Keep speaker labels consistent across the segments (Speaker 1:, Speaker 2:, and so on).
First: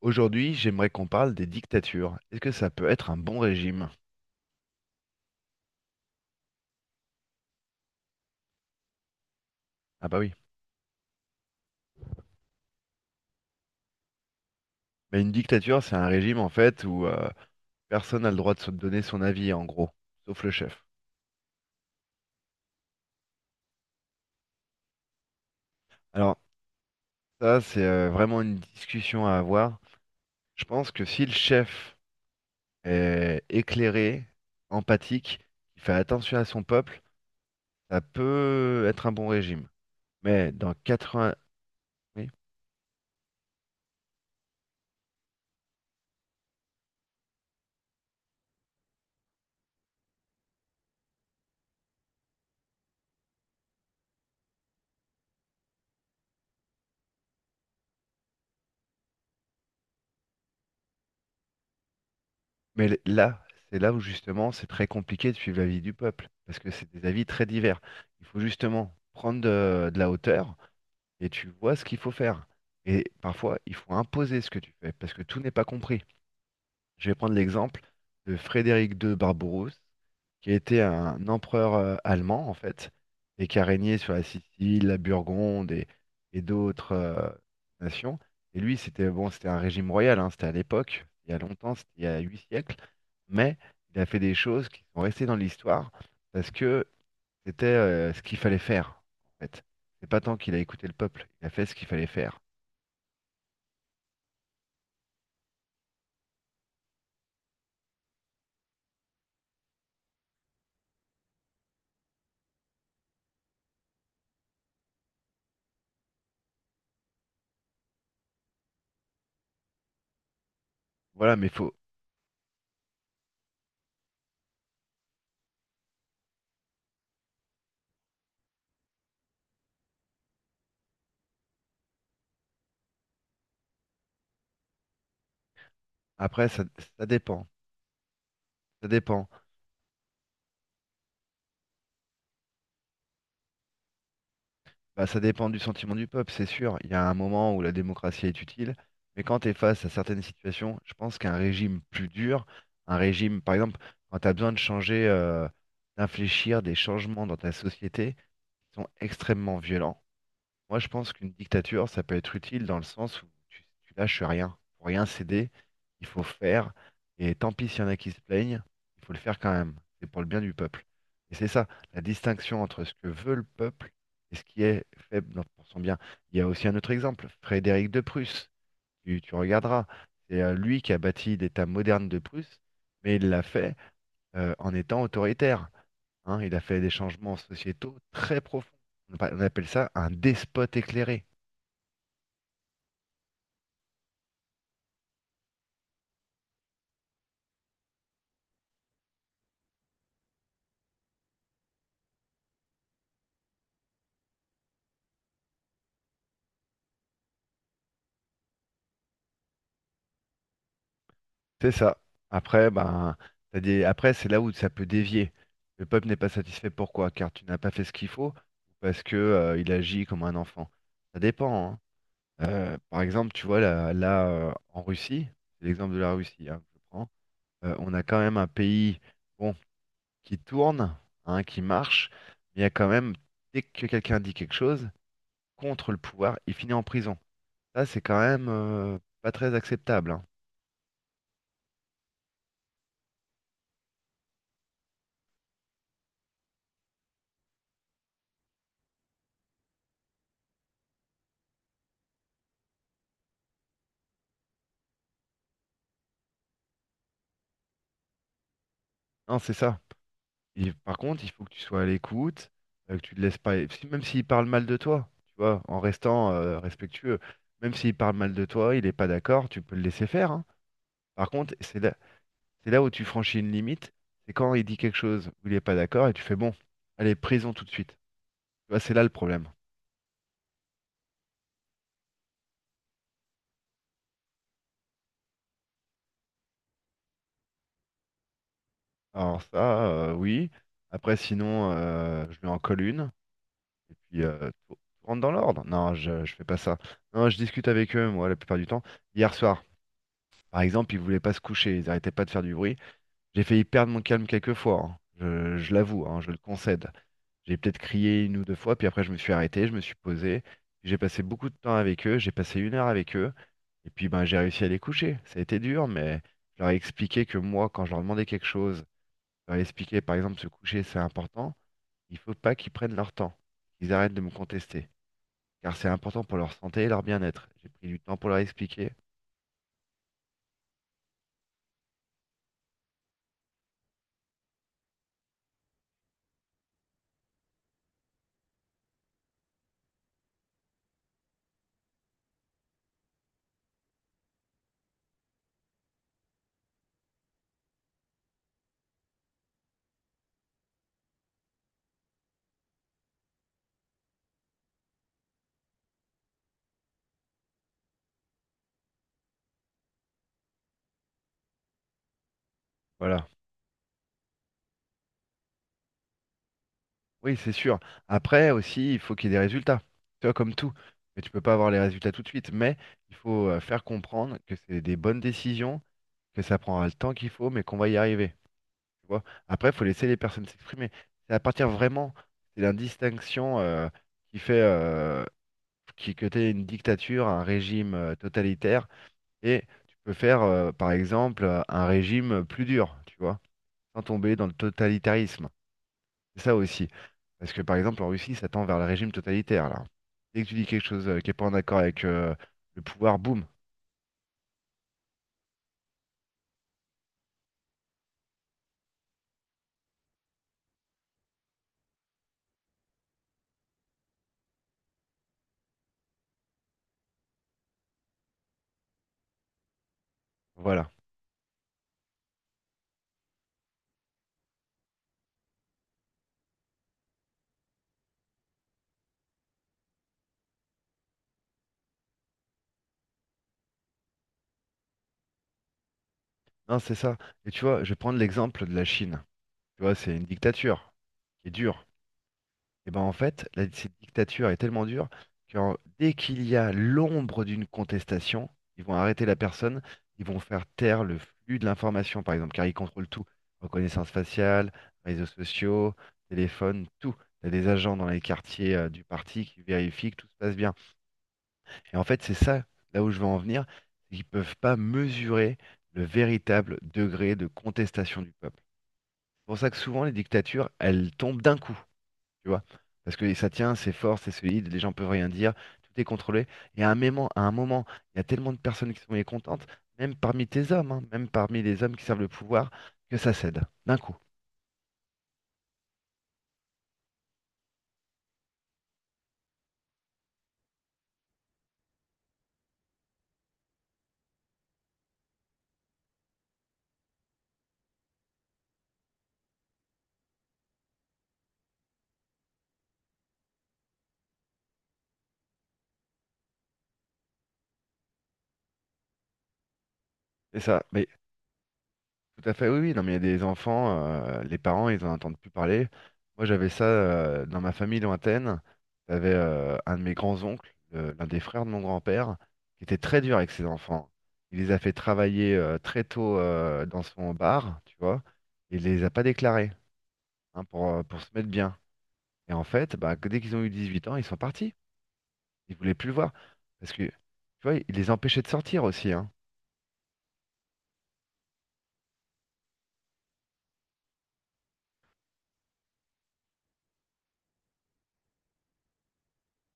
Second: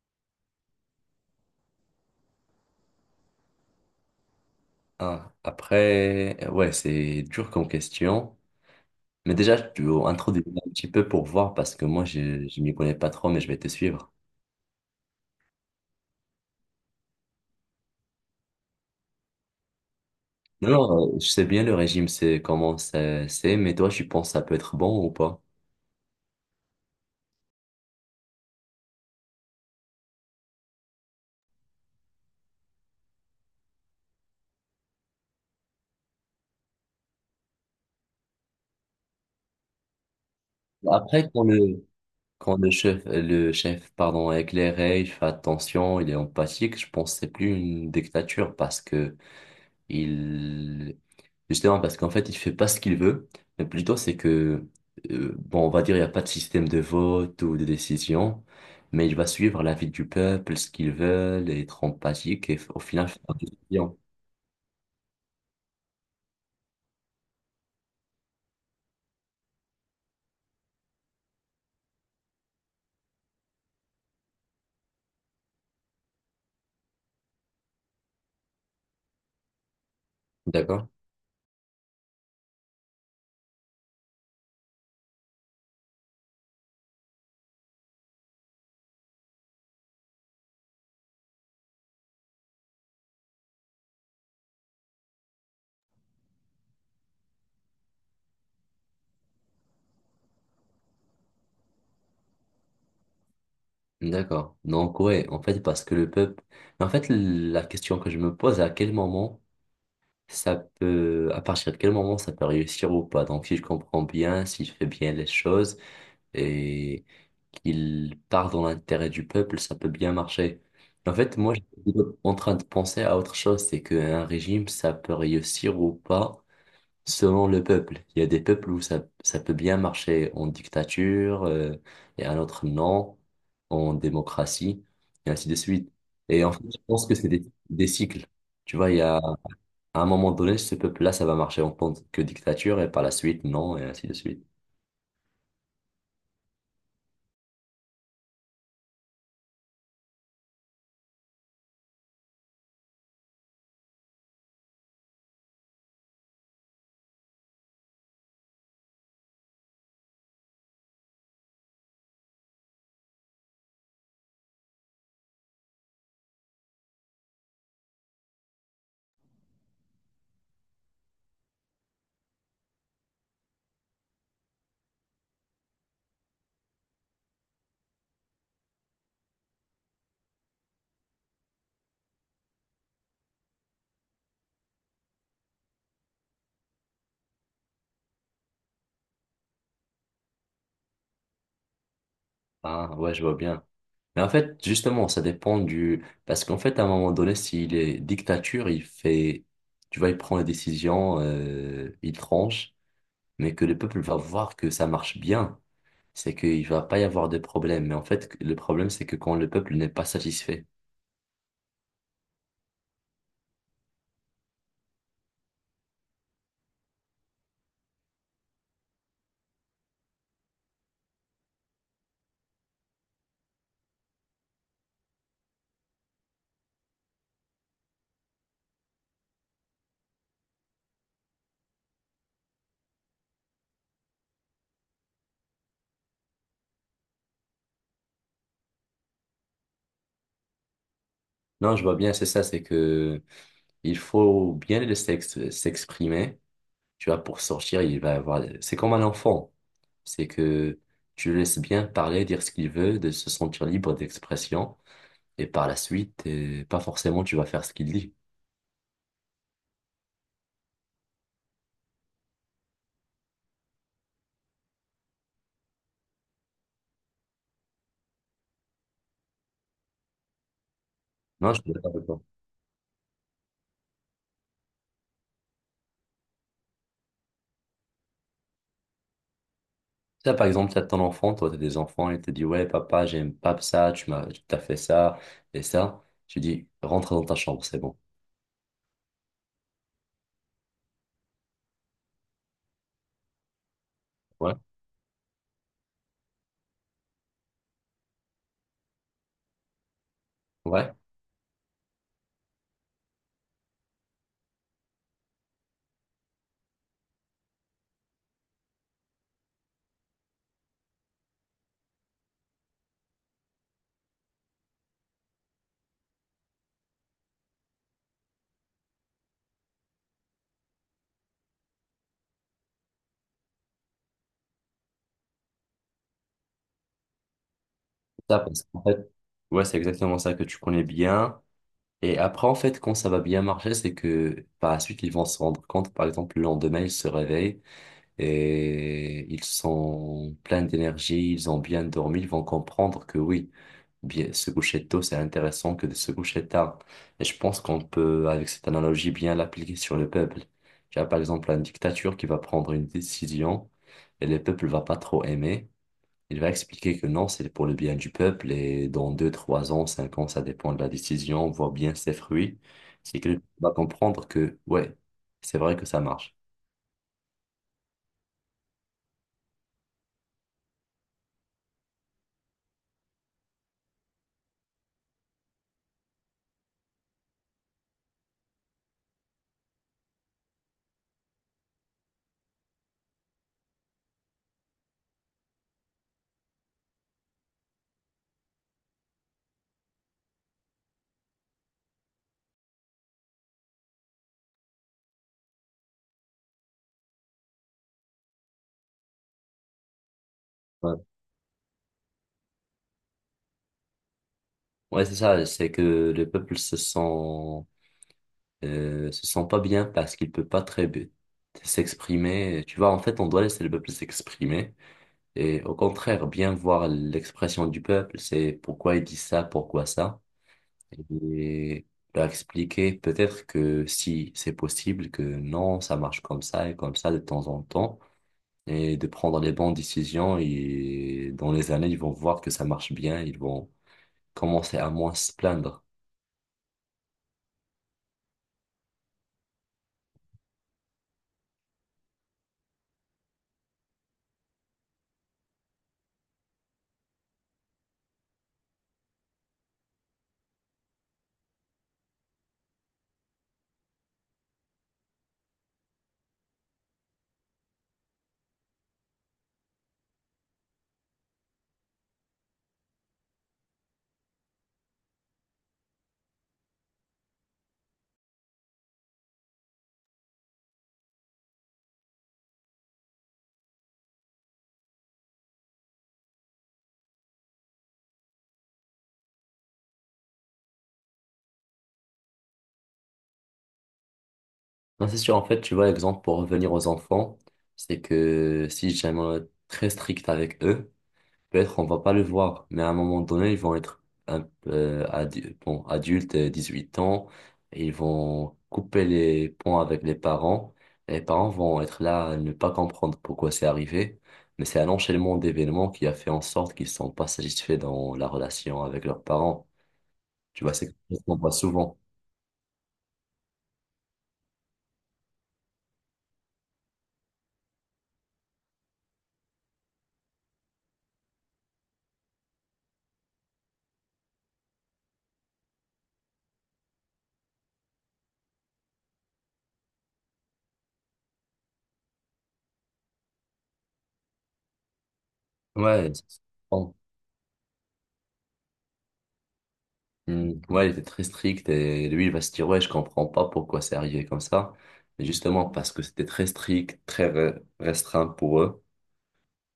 Speaker 1: Aujourd'hui, j'aimerais qu'on parle des dictatures. Est-ce que ça peut être un bon régime?
Speaker 2: Ah, après, ouais, c'est dur comme question. Mais déjà, tu veux
Speaker 1: Ah bah oui.
Speaker 2: introduire un petit peu pour voir parce que moi, je m'y connais pas trop, mais je vais te suivre.
Speaker 1: Mais une dictature, c'est un régime en fait où personne n'a le droit de se donner son avis, en gros, sauf le
Speaker 2: Non,
Speaker 1: chef.
Speaker 2: non, je sais bien le régime, c'est, mais toi, tu penses que ça peut être bon ou pas?
Speaker 1: Alors ça, c'est vraiment une discussion à avoir. Je pense que si le chef est éclairé, empathique, qui fait attention à son peuple, ça peut être un bon régime. Mais dans
Speaker 2: Après,
Speaker 1: 80...
Speaker 2: quand le,
Speaker 1: oui.
Speaker 2: quand le chef, pardon, est éclairé, il fait attention, il est empathique, je pense que c'est plus une dictature parce que Il, justement, parce qu'en fait, il fait pas ce qu'il veut, mais plutôt c'est que, bon, on va dire, il n'y a pas de système de vote ou de décision, mais il va suivre l'avis du peuple, ce qu'ils veulent, être empathique au
Speaker 1: Mais
Speaker 2: final faire
Speaker 1: là,
Speaker 2: des
Speaker 1: c'est là
Speaker 2: décisions.
Speaker 1: où justement c'est très compliqué de suivre l'avis du peuple, parce que c'est des avis très divers. Il faut justement prendre de la hauteur et tu vois ce qu'il faut faire. Et parfois, il faut imposer ce que tu fais, parce que tout n'est pas compris. Je vais prendre l'exemple de Frédéric II Barbarousse, qui était
Speaker 2: D'accord?
Speaker 1: un empereur allemand, en fait, et qui a régné sur la Sicile, la Burgonde et d'autres nations. Et lui, c'était bon, c'était un régime royal, hein, c'était à l'époque, il y a longtemps, c'était il y a 8 siècles, mais il a fait des choses qui sont restées dans l'histoire parce que c'était ce qu'il fallait faire, en fait. C'est pas tant qu'il a écouté le peuple, il a fait ce qu'il fallait faire.
Speaker 2: D'accord. Donc, ouais, en fait, parce que le peuple. Mais en fait, la question que je me pose, à quel moment ça peut. À partir de quel moment ça peut réussir ou pas? Donc, si je comprends bien, si je fais bien les choses, et qu'il part dans l'intérêt du peuple, ça peut bien marcher. En
Speaker 1: Voilà,
Speaker 2: fait,
Speaker 1: mais
Speaker 2: moi,
Speaker 1: faut.
Speaker 2: j'étais en train de penser à autre chose, c'est qu'un régime, ça peut réussir ou pas selon le peuple. Il y a des peuples où ça peut bien marcher en dictature, et un autre non, en démocratie, et ainsi de suite. Et
Speaker 1: Après,
Speaker 2: en fait,
Speaker 1: ça,
Speaker 2: je
Speaker 1: ça
Speaker 2: pense que
Speaker 1: dépend.
Speaker 2: des cycles. Tu
Speaker 1: Ça
Speaker 2: vois, il y a
Speaker 1: dépend.
Speaker 2: à un moment donné, ce peuple-là, ça va marcher en tant que dictature, et par la suite, non, et ainsi de suite.
Speaker 1: Bah, ça dépend du sentiment du peuple, c'est sûr. Il y a un moment où la démocratie est utile, mais quand tu es face à certaines situations, je pense qu'un régime plus dur, un régime, par exemple, quand tu as besoin de changer, d'infléchir des changements dans ta société qui sont extrêmement violents, moi, je pense qu'une dictature, ça peut être utile dans le sens où tu lâches rien. Pour rien céder, il faut faire. Et tant pis s'il y en a qui se plaignent, il faut le faire quand même. C'est pour le bien du peuple. Et c'est ça, la distinction entre ce que veut le peuple et ce qui est fait dans- pour son bien. Il y a aussi un autre exemple, Frédéric de Prusse. Tu regarderas. C'est lui qui a bâti l'État moderne de Prusse, mais il l'a fait en étant autoritaire, hein. Il a fait des changements sociétaux très profonds. On appelle ça un despote éclairé.
Speaker 2: Ah, ouais, je vois bien. Mais en fait, justement, ça dépend du... Parce qu'en fait, à un moment donné, s'il est dictature, il fait... Tu vois, il prend les décisions, il tranche, mais que le peuple va voir que ça marche bien. C'est qu'il va pas y avoir de problème. Mais en fait, le problème, c'est que quand le peuple n'est pas satisfait.
Speaker 1: C'est ça. Après, ben, t'as des... Après, c'est là où ça peut dévier. Le peuple n'est pas satisfait. Pourquoi? Car tu n'as pas fait ce qu'il faut ou parce que, il agit comme un enfant. Ça dépend, hein. Par exemple, tu vois, là, en Russie, c'est l'exemple de la Russie, hein, que je prends, on a quand même un pays, bon, qui tourne, hein, qui marche, mais il y a quand même, dès que quelqu'un dit quelque chose contre le pouvoir, il finit en prison. Ça, c'est quand même, pas très acceptable, hein.
Speaker 2: Non, je vois bien, c'est ça, c'est que il faut bien le s'exprimer. Tu vois, pour sortir, il va avoir... C'est comme un enfant. C'est que tu le laisses bien parler, dire ce qu'il veut, de se sentir libre d'expression. Et par la suite, pas forcément tu vas faire ce qu'il dit.
Speaker 1: Non, c'est ça. Et par contre, il faut que tu sois à l'écoute, que tu te laisses pas. Même s'il parle mal de toi, tu vois, en restant respectueux, même s'il parle mal de toi, il n'est pas d'accord, tu peux le laisser faire, hein. Par
Speaker 2: Non,
Speaker 1: contre,
Speaker 2: je suis d'accord avec toi.
Speaker 1: c'est là où tu franchis une limite, c'est quand il dit quelque chose où il n'est pas d'accord et tu fais bon, allez, prison tout de suite. Tu vois, c'est là le problème.
Speaker 2: Ça, par exemple, t'as ton enfant, toi, t'as des enfants, il te dit, ouais, papa, j'aime pas ça, tu t'as fait ça et ça. Tu dis, rentre dans ta chambre, c'est bon.
Speaker 1: Alors ça, oui. Après, sinon, je lui en colle une et puis
Speaker 2: Ouais.
Speaker 1: tout rentre dans l'ordre. Non, je fais pas ça. Non, je discute avec eux, moi, la plupart du temps. Hier soir. Par exemple,
Speaker 2: Ouais.
Speaker 1: ils voulaient pas se coucher, ils arrêtaient pas de faire du bruit. J'ai failli perdre mon calme quelques fois, hein. Je l'avoue, hein, je le concède. J'ai peut-être crié une ou deux fois, puis après je me suis arrêté, je me suis posé. J'ai passé beaucoup de temps avec eux, j'ai passé 1 heure avec eux, et puis ben j'ai réussi à les coucher. Ça a été dur, mais je leur ai expliqué que moi, quand je leur demandais quelque chose, je leur ai expliqué, par exemple, se coucher, c'est important. Il faut pas qu'ils prennent leur temps, qu'ils arrêtent de me contester, car c'est important pour leur santé et leur bien-être. J'ai pris du temps pour leur
Speaker 2: Ça, parce qu'en
Speaker 1: expliquer.
Speaker 2: fait, ouais, c'est exactement ça que tu connais bien. Et après, en fait, quand ça va bien marcher, c'est que par la suite, ils vont se rendre compte, par exemple, le lendemain, ils se réveillent. Et ils sont pleins d'énergie, ils ont bien dormi, ils vont comprendre que oui, bien, se coucher tôt, c'est intéressant que de se coucher tard. Et je pense qu'on peut, avec cette analogie, bien l'appliquer sur le peuple. Tu as par exemple une dictature qui va prendre une décision et le peuple va pas trop aimer. Il va expliquer que non, c'est pour le bien du peuple et dans deux, trois ans, cinq ans, ça dépend de la décision, on voit bien ses fruits. C'est
Speaker 1: Voilà.
Speaker 2: que va comprendre que ouais, c'est vrai que ça marche.
Speaker 1: Oui, c'est sûr. Après aussi, il faut qu'il y ait des résultats. Tu vois, comme tout. Mais tu peux pas avoir les résultats tout de suite. Mais il faut faire comprendre que c'est des bonnes décisions, que ça prendra le temps qu'il faut, mais qu'on va y arriver. Tu vois. Après, il faut laisser les personnes s'exprimer. C'est à partir vraiment, c'est la distinction qui fait que tu une dictature, un régime totalitaire. Et tu peux faire, par exemple, un régime plus dur, tu vois, sans tomber dans le totalitarisme. C'est ça aussi. Parce que par exemple, en Russie, ça tend vers le régime totalitaire, là. Dès que tu dis quelque chose qui n'est pas en accord avec le pouvoir, boum,
Speaker 2: Ouais, c'est ça, c'est que le peuple se sent pas bien parce qu'il peut pas très bien s'exprimer. Tu vois, en fait, on doit laisser le peuple s'exprimer et au contraire, bien voir l'expression du peuple, c'est pourquoi il dit ça, pourquoi ça,
Speaker 1: voilà.
Speaker 2: et leur expliquer peut-être que si c'est possible, que non, ça marche comme ça et comme ça de temps en temps, et de prendre les bonnes décisions et dans les années, ils vont voir que ça marche bien, ils vont commencer à moins se plaindre.
Speaker 1: Non, c'est ça. Et tu vois, je vais prendre l'exemple de la Chine. Tu vois, c'est une dictature qui est dure. Et ben en fait, cette dictature est tellement dure que dès qu'il y a l'ombre d'une contestation, ils vont arrêter la personne, ils vont faire taire le flux de l'information, par exemple, car ils contrôlent tout. Reconnaissance faciale, réseaux sociaux, téléphone, tout. Il y a des agents dans les quartiers du parti qui vérifient que tout se passe bien. Et en fait, c'est ça, là où je veux en venir, c'est qu'ils peuvent pas mesurer le véritable degré de contestation du peuple. C'est pour ça que souvent, les dictatures, elles tombent d'un coup, tu vois. Parce que ça tient, c'est fort, c'est solide, les gens peuvent rien dire, tout est contrôlé. Et à un moment, il y a tellement de personnes qui sont mécontentes, même parmi tes hommes, hein, même parmi les hommes qui servent le pouvoir, que ça cède, d'un coup.
Speaker 2: Non, c'est sûr. En fait, tu vois, exemple, pour revenir aux enfants, c'est que si jamais on est très strict avec eux, peut-être on va pas le voir. Mais à un moment donné, ils vont être un peu, bon, adultes, 18 ans. Et ils vont couper les ponts avec les parents. Et les parents vont être là à ne pas comprendre pourquoi c'est arrivé. Mais c'est un enchaînement d'événements qui a fait en sorte qu'ils sont pas satisfaits dans la relation avec leurs parents.
Speaker 1: C'est
Speaker 2: Tu vois,
Speaker 1: ça.
Speaker 2: c'est quelque
Speaker 1: Mais
Speaker 2: chose qu'on voit souvent.
Speaker 1: tout à fait, oui, oui. Non, mais il y a des enfants, les parents, ils en entendent plus parler. Moi, j'avais ça dans ma famille lointaine. J'avais un de mes grands-oncles, l'un des frères de mon grand-père, qui était très dur avec ses enfants. Il les a fait travailler très tôt dans son bar, tu vois, et il les a pas déclarés, hein, pour se mettre bien. Et en fait, bah, que dès qu'ils ont eu 18 ans, ils sont partis. Ils voulaient plus
Speaker 2: Ouais,
Speaker 1: le voir.
Speaker 2: c'est-
Speaker 1: Parce que, tu vois, il les empêchait de sortir aussi, hein.
Speaker 2: Hmm, ouais, il était très strict et lui, il va se dire, ouais, je comprends pas pourquoi c'est arrivé comme ça. Mais justement, parce que c'était très strict, restreint pour eux.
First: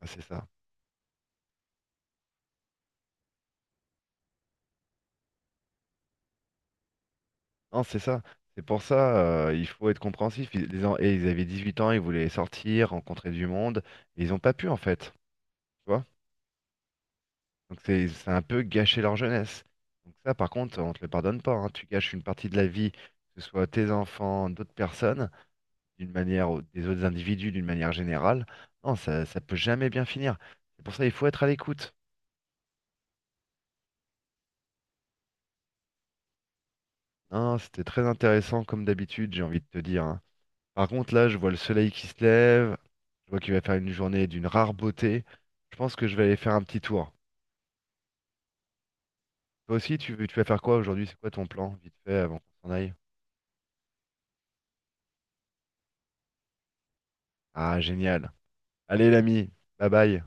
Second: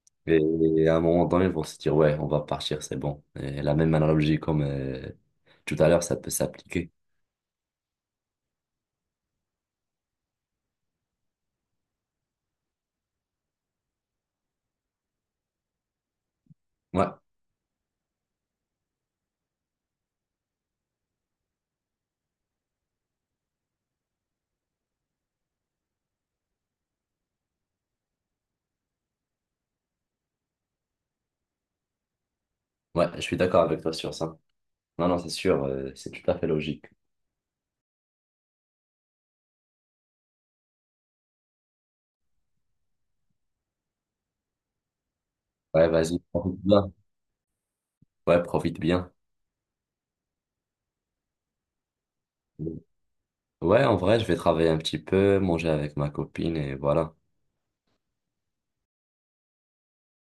Speaker 1: Ah, c'est ça.
Speaker 2: Et, à un moment donné, ils vont se dire, ouais, on va partir, c'est bon. Et la même analogie comme tout à l'heure, ça peut s'appliquer.
Speaker 1: Non, c'est ça. C'est pour ça, il faut être compréhensif. Et ils avaient 18 ans, ils voulaient sortir, rencontrer du monde, et ils n'ont pas pu en fait. Tu vois?
Speaker 2: Ouais,
Speaker 1: Donc c'est un peu gâcher leur jeunesse. Donc ça, par contre, on te le pardonne pas, hein. Tu gâches une partie de la vie, que ce soit tes enfants, d'autres personnes, d'une manière, ou des autres individus, d'une manière générale. Non, ça peut jamais bien finir. C'est pour ça, il faut être à l'écoute.
Speaker 2: ouais, je suis d'accord avec toi sur ça. Non, non, c'est sûr, c'est tout à fait logique.
Speaker 1: Non, c'était très intéressant comme d'habitude, j'ai envie de te dire, hein. Par contre, là, je vois le soleil qui se lève, je vois qu'il va faire une journée d'une rare beauté. Je
Speaker 2: Ouais,
Speaker 1: pense que je
Speaker 2: vas-y,
Speaker 1: vais aller faire
Speaker 2: profite
Speaker 1: un petit
Speaker 2: bien.
Speaker 1: tour.
Speaker 2: Ouais, profite bien.
Speaker 1: Toi aussi, tu vas faire quoi aujourd'hui? C'est quoi ton plan, vite fait, avant qu'on s'en aille?
Speaker 2: Ouais, en vrai, je vais travailler un petit peu, manger avec ma copine et voilà.
Speaker 1: Ah, génial. Allez, l'ami, bye bye.